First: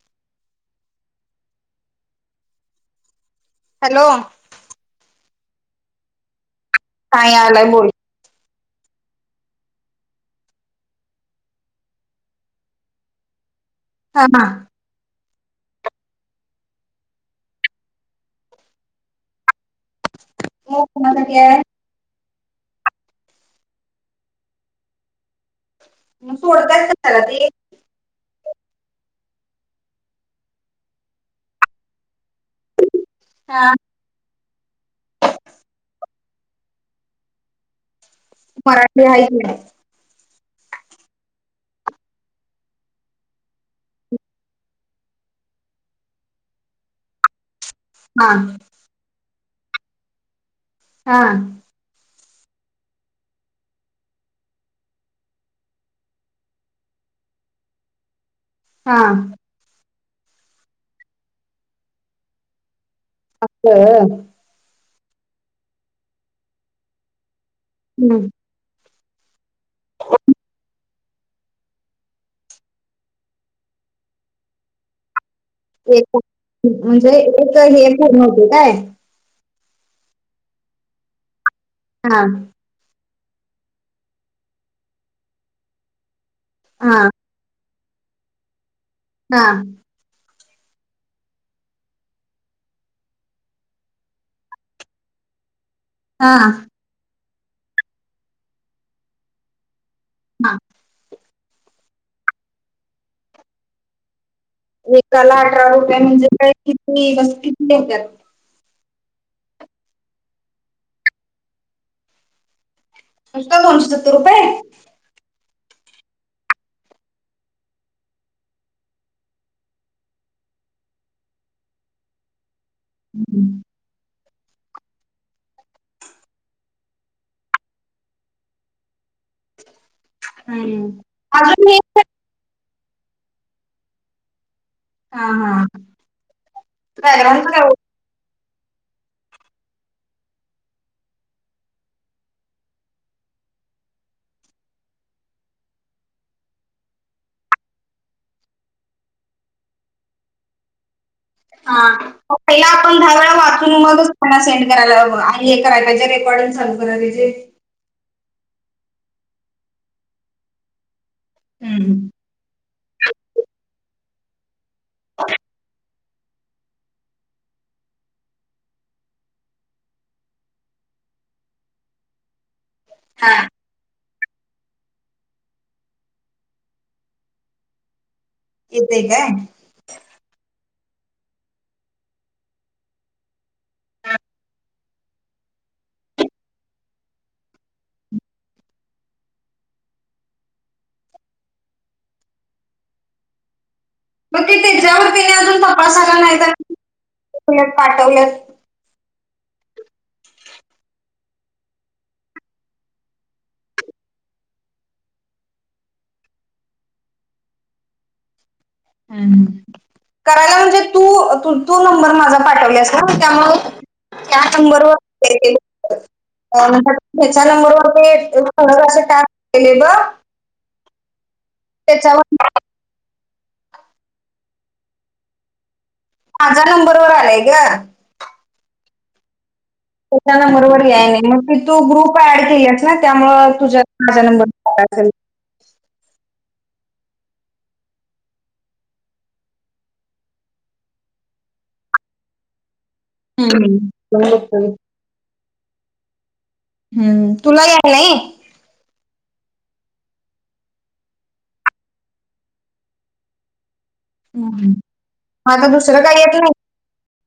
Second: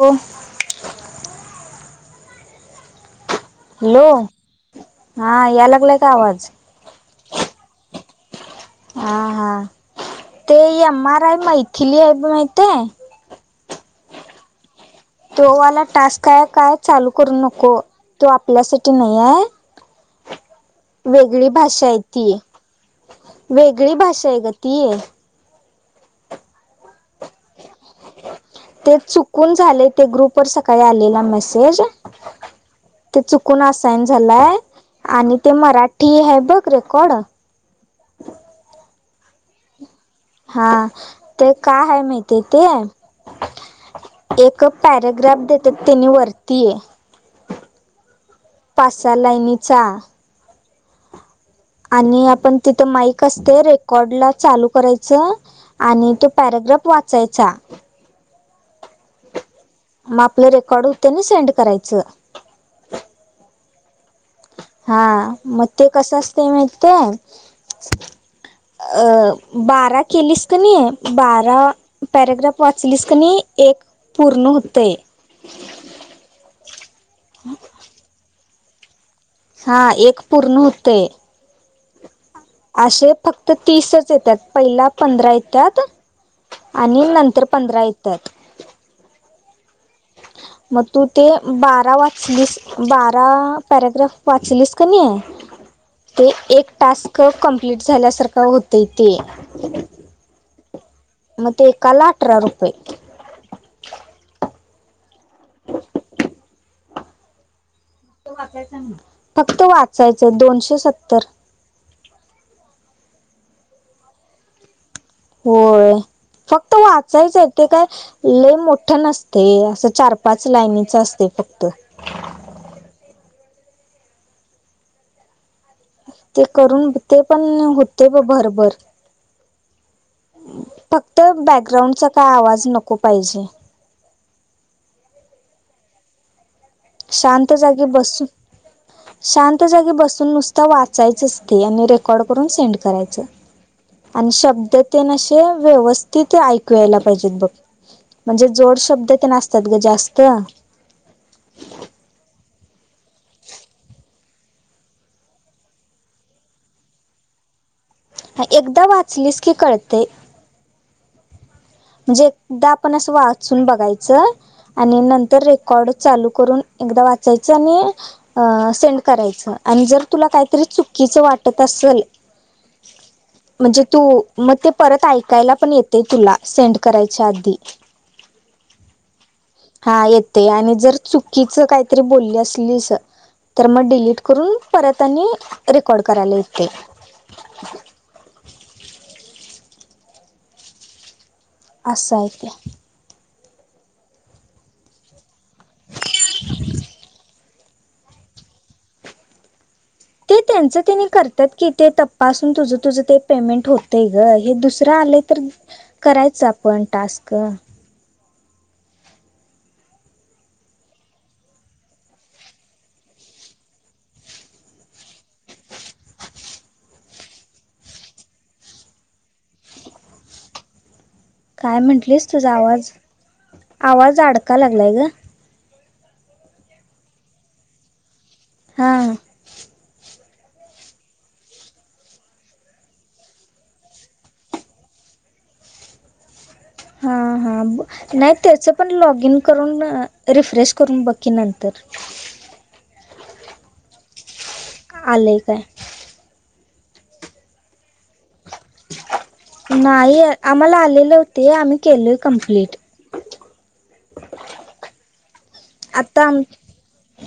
हो. हॅलो हा या लागलाय का आवाज? काही आलाय बोल. हा हा ते अमार आहे मैथिली आहे ब माहित. [unintelligible] तोवाला टास्क आहे काय चालू करू नको तो आपल्यासाठी नाही आहे वेगळी भाषा आहे तीय वेगळी भाषा आहे ग ती म सोडताय कशाला ते [inaudible] ते चुकून झाले ते ग्रुप वर सकाळी आलेला मेसेज ते चुकून हा असइन झालंय आणि ते मराठी ह बघ रेकॉर्ड मराठी आहे हा ते काय आहे माहती ते एक पॅरग्राफ देते त्यांनी वरतीय. हा पाच-सहा लाईनीचा. हा आणि आपण तिथं माईक असते रेकॉर्ड ला चालू करायचं. आणि तो पॅराग्राफ वाचायचा. हा मग आपलं रेकॉर्ड होतं ना सेंड करायचं. असं. हा मग ते कसं असते माहितेय हम्म अ. बारा केलीस क नाही. बारा पॅरेग्राफ वाचलीस क नाही एक पूर्ण होतंय. एक म्हणजे एक हेच नव्हते काय. हा एक पूर्ण होतंय. हा. असे फक्त तीसच येतात पहिला पंधरा येतात. हा आणि नंतर पंधरा येतात. हा मग तू ते बारा वाचलीस. बारा पॅरग्राफ वाचलीस क नाही आहे. ते हा एक टास्क कंप्लीट झाल्यासारखं होत ते. हा मग ते एकाला अठरा रुपये. एकाला अठरा रुपयाे म्हणजे काय किती बस किती होत्यात. फक्त वाचायचंय दोनशे सत्तर. फक्त दोनशे सत्तर रुपये? होय फक्त वाचायचं आहे ते काय. ले मोठं नसते असं चार पाच लाईनीच असते फक्त. हम्म ते करून ते पण होते भरभर. हम्म फक्त अजून हे बॅकग्राउंडचा काय आवाज नको पाहिजे. हा हा बॅकग्राऊंडच शांत काय जागी बस. शांत जागी बसून नुसतं वाचायचंच ते आणि रेकॉर्ड करून सेंड करायचं. आणि शब्द तेन असे व्यवस्थित ऐकू यायला पाहिजेत बघ. म्हणजे जोड शब्द ते आसतात ग जास्त. हा पहिला आपण दहा वेळा वाचुन मग त्यांना सेंड करायला हवं आणि हे कराय पाहिजे रेकॉर्डिंग लू कराय पाहिजे एकदा वाचलीस की करतेय हम् हम म्हणे एकदा आपण अस वाचून बघाच आणि नंतर रेकॉर्ड चालू करून एकदा वाचायच आणि सेंड करायचं आणि जर तुला काहीतरी चुकीचं वाटत असेल [inaudible] हा. म्हणजे तू मग ते परत ऐकायला पण येतेय तुला. सेंड करायच्या आधी. येतय का हा येते आणि जर चुकीच काहीतरी बोलली असलीस तर मग डिलीट करून परत आणि रेकॉर्ड करायला येते असशं आहे ते मग ते त्याच्यावरती [unintelligible] ने अजून तपासायला नाहीत पाठवलंत ते त्यांच त्यांनी करतात की ते तप्पासून तुझ तुझं ते पेमेंट होतंय ग हे दुसरं आलं. तर करायचं आपण टास्क. ह करायला म्हणजे तू तू नंबर माझा पाठवलास ना त्यामुळ त्या नंबरवर शअर केले [inaudible] म्हणात हच्या नंबरवर ते खर असे टॅपले ब [inaudible] काय म्हटलेस त्याच्यावर तुझा आवाज आवाज अडका लागला आहे ग माझ्या नंबरवर आलाय ग हा हा. त्याच्याना बरोबर या नाही मग ती तू ग्रुप ऍड केलीस ना त्यामुळ तुझ्या माझा नंबरला असेल. हां हां ब नाही त्याच पण लॉग इन करून रिफ्रेश करून बकी नंतर. हम्म चत [unintelligible] आलेय काय. हम्म तुला यालाय नाही. नाही आम्हाला आलेले होते आम्ही केलोय कमप्लीट. आता दुसरं काय येत नाही.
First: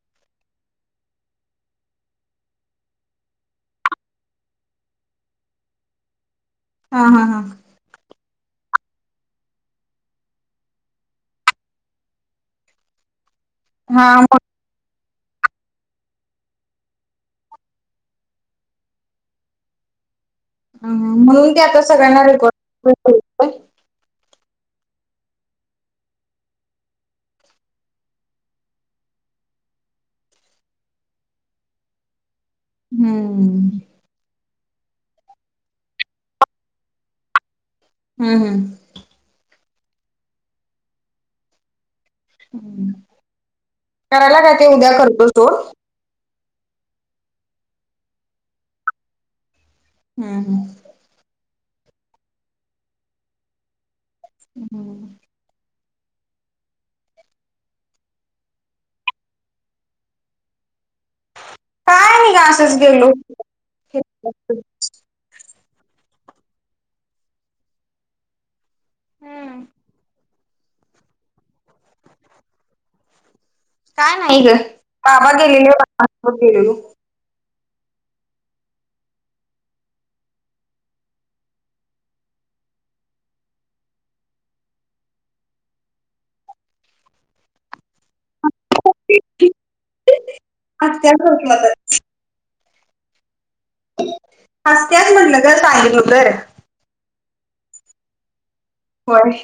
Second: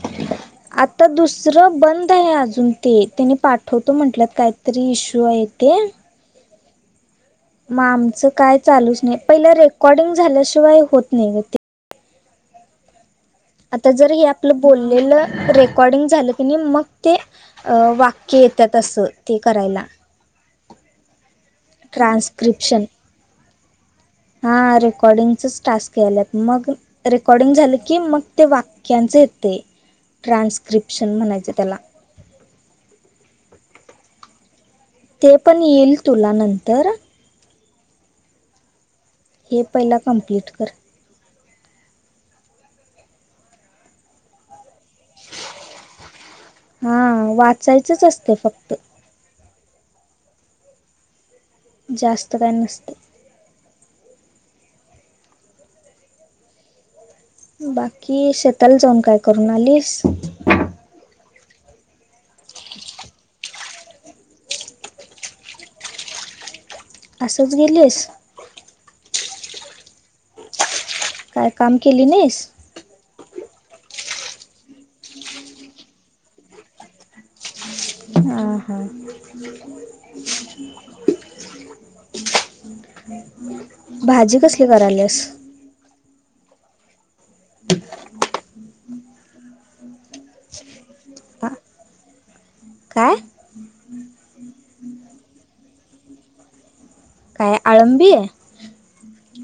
ह [inaudible] आता दुसरं बंद आहे अजून ते त्यानी पाठवतो म्हटलंत कायतरी इश्यू आहे ते हा हा हा. मग आमचं काय चालूच नाही पहि रेकॉर्डिंग झाल्याशिवाय होत नाही ग ते आता जर हा हे मग- आपलं बोललेलं रेकॉर्डिंग झालं की नाही मग ते अ वाक्य येतात अस ते करायला. अ म्हणून ते आता सगळ्यांना रेकॉर्ड [inaudible] हा रेकॉर्डिंगचाच टास्क यायल्यात मग रेकॉर्डिंग झालं की मग ते वाक्यांचं येते ट्रान्स्क्रिप्शन म्हणायचे त्याला. हम्म. ते पण येईल तुला नंतर. हम् हम. हे पहिला कम्प्लीट कर. करायला काय ते उद्या करतो सोड. हा वाचायचंच असते फक्त. हम् हम. जास्त काही नसतेय. हम्म [inaudible] बाकी शेताला जाऊन काय करून आलीस काय म कांच गेलो [inaudible] असंच गेलीस. हम्म. काय काम केली नाहीस. काय नाही ग बाबा गेलेले बा गेलेलो [inaudible] हं हा भाजी कसली करायलीस आ त्यातवातच काय हसत्याच म्हणलं ग चांगलं होत आळंबी. होय.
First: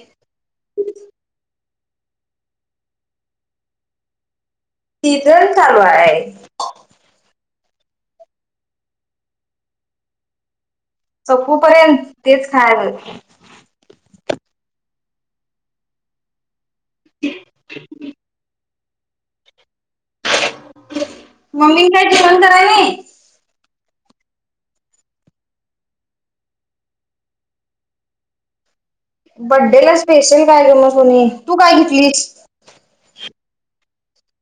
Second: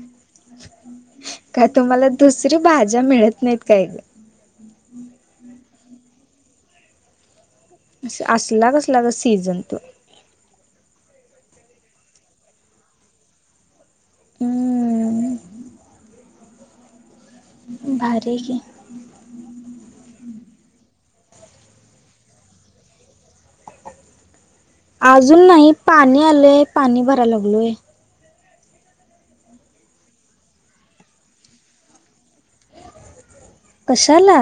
का तुम्हाला दुसरी भाज्या मिळत नाहीत काय ग सीझर चालू आहे. असला कसला का सीझन तो. चपूपर्यंत तेच खायला लाते हम्म [inaudible] भार क मम्मी काही ठवणंतराय नाही अजून नाही पाणी आलंय पाणी भराय लागलोय बड्डे ला स्पेशल काय करम सोनी तू काय घेतलीस कशाला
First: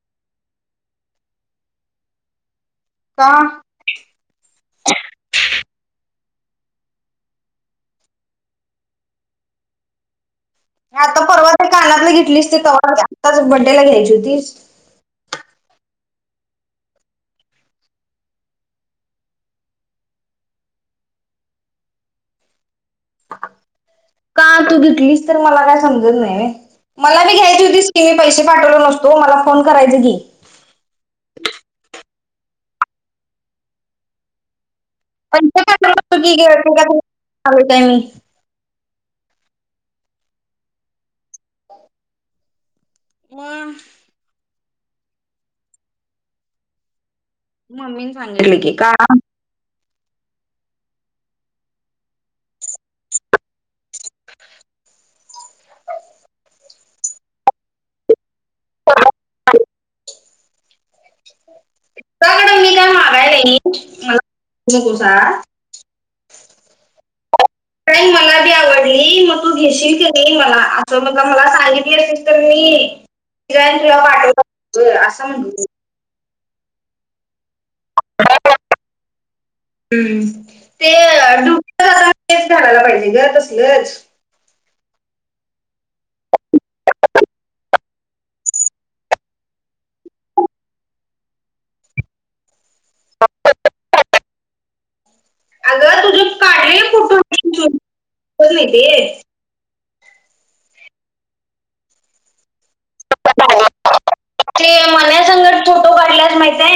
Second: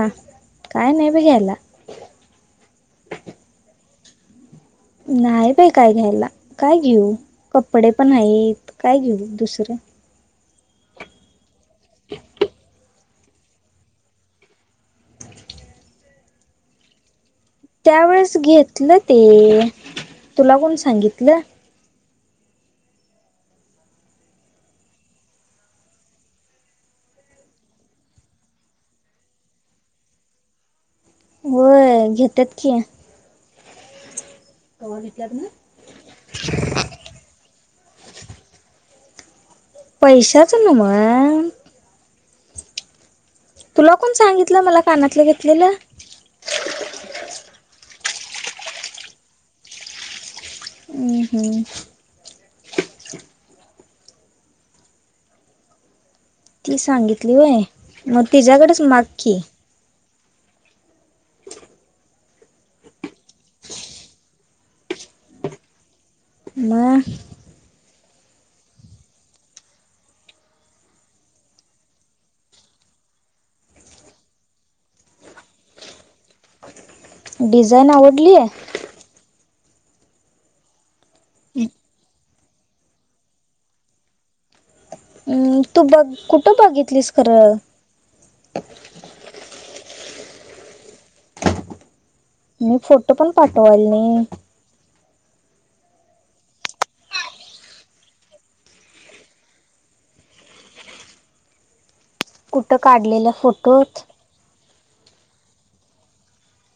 काय नाही बीघ्यायला का नाही बाय काय घ्यायला काय घेऊ कपडे पण आहेत काय घेऊ दुसरं आता परवात एक कानातला घेतलीच ते तवा आताच बड्डेला घ्यायची होतीच त्यावेेळेस घेतलं ते तूला कोून सांगितलं ह तू घेतलीस तर मला काय समजत नाही मला मी घ्यायची होतीस की मी पैसे पाठवले नसतो मला फोन करायचे की होय घेतेत की त्यांच्या का चुकीते का काय मी पैशाच ना मग मग तुला कोण सांगितलं मला पाण्यातलं घेतलेलं मम्मीने सांगितलं की का हम् हम्म ती सांगितली होय मग तिच्या्याकडेच माग क त्याकडं मला मगाय र मला कसा म का मला री आवडली मग तू घेशील करी मला असं मग मला सांगितली असेल तर मी िराय किवा पाठव असं म्हणत डिझाईन आवडली आहे हम्म ते डु घालायला पाहिजे ग तसलंच आहे तू बघ कुठं बघितलीस खरं मी फोटो पण पाठवाल नाही अगं तुझं काढ र फोटोत नाही ते कुठं काढलेल्या फोटोत े मन संकट छोटं वाढल्यास माहितय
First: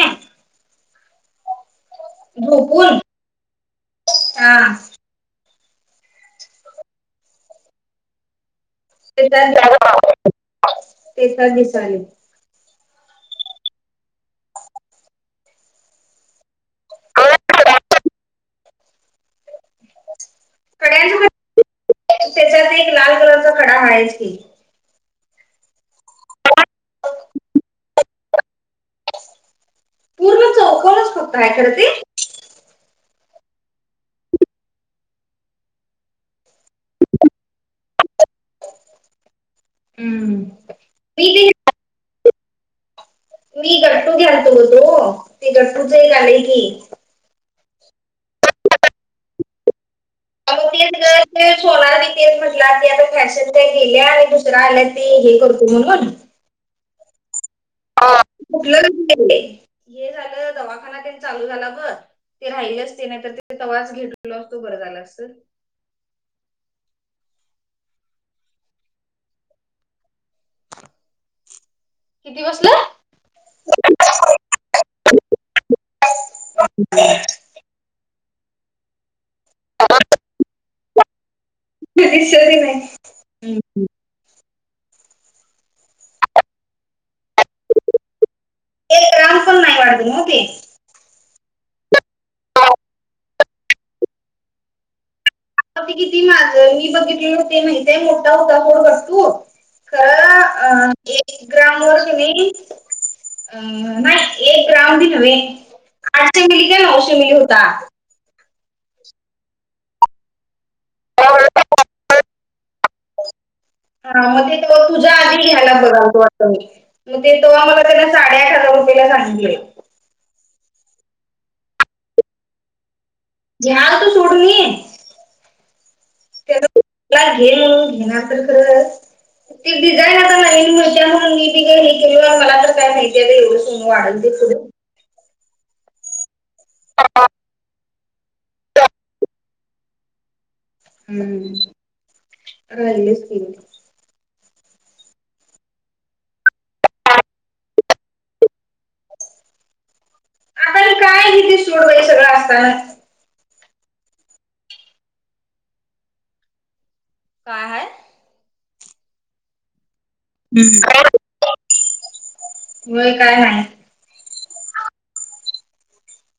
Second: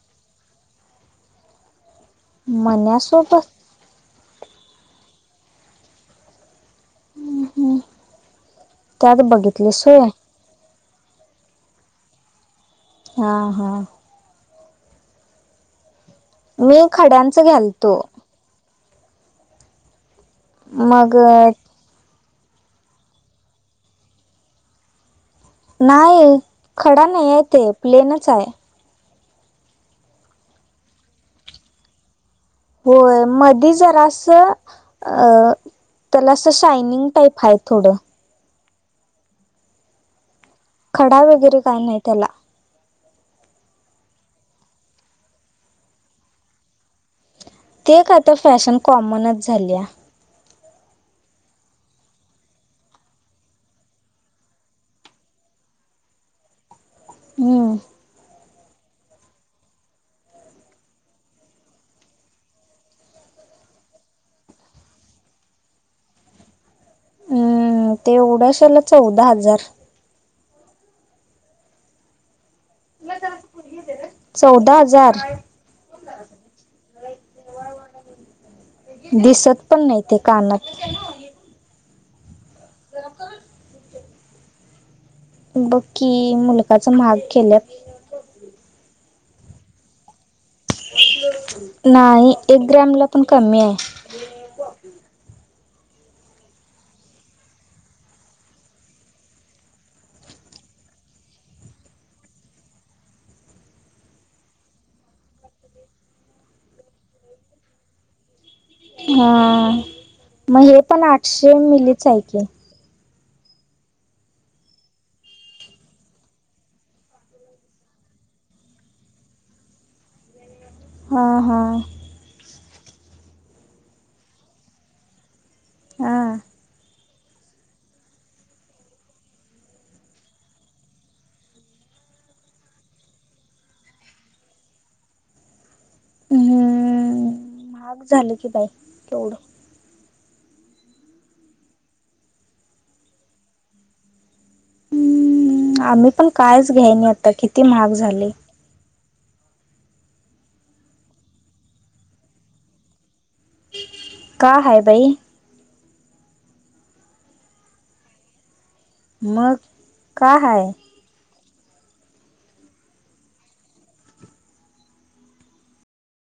झोपून मनसोबत हा त्यात ते बघितलीस होय तेचा दिसाले हा हा मी खड्यांच घालतो मग खड्यांच्या त्याच्यात एक लाल कलरचा खडा वाय क नाही खडा नाही येत प्लेनच आहे पूर्व चकलच फक्त आहे खरं ते होय मधी जरा असं अ त्याला असं शायनिंग टाईप आहे थोडं हम्म खडा मी ते वगैरे काय नाही त्याला मी गट्टू घालतो तो ते गट्टूचही झालेय की ते आता फॅशन कॉमनच झाली आहे ह सोनारला म्हटलं की आता फॅशन गेल्या आणि दुसरा आल्या ते हे करतो म्हणून हम्म टलं हे झालं दवाखाना त्यांनी चालू झाला बर ते राहिलेच ते नाही तर ते तवास घेतटल असतो बरं झाला अस सर ह तेवढ्याशेला चौदा हजार किती बसला चौदा हजार दिसत पण नाही ते कानात नाही सोरी नाही काठ बकी मुलकाच महाग केलं एक गॅम फोन नाही वाढत मओके नाही एक ग्रॅम ला पण कमी आहे किती माझ मी बघितले ते माहितय मोठा होता मोड घट्टू ख एक ग्राम व असून अ नाही एक राऊंड न्हे आठशे मिली का नऊशे मिली होता हा मग हे पण आठशे मिलीच आहे क हा मग ते तुझ्या आधी घ्यायला बघा वा मग तेो्हा मला त्यांना साडेआठ हजार रुपयाेला सांगितलं हा हा ज तो सोडून हा घे म्हणून घेणार आप ख ती डिझाईन आता नवीन म्हण त्या म्हणून मी ति काय हे केल मला तर काय माहिती आहे एवढं स वाढल दे पुढे हम्म महाग झालं की बाई तेवढं हम्म हाल स हम्म आम्ही पण कायच घ्यानी आता किती महाग झाली आता काय तिथे सोड बा हे सगळं असताना का हय बाई काय ह मग का हाय? हम् त काय नाही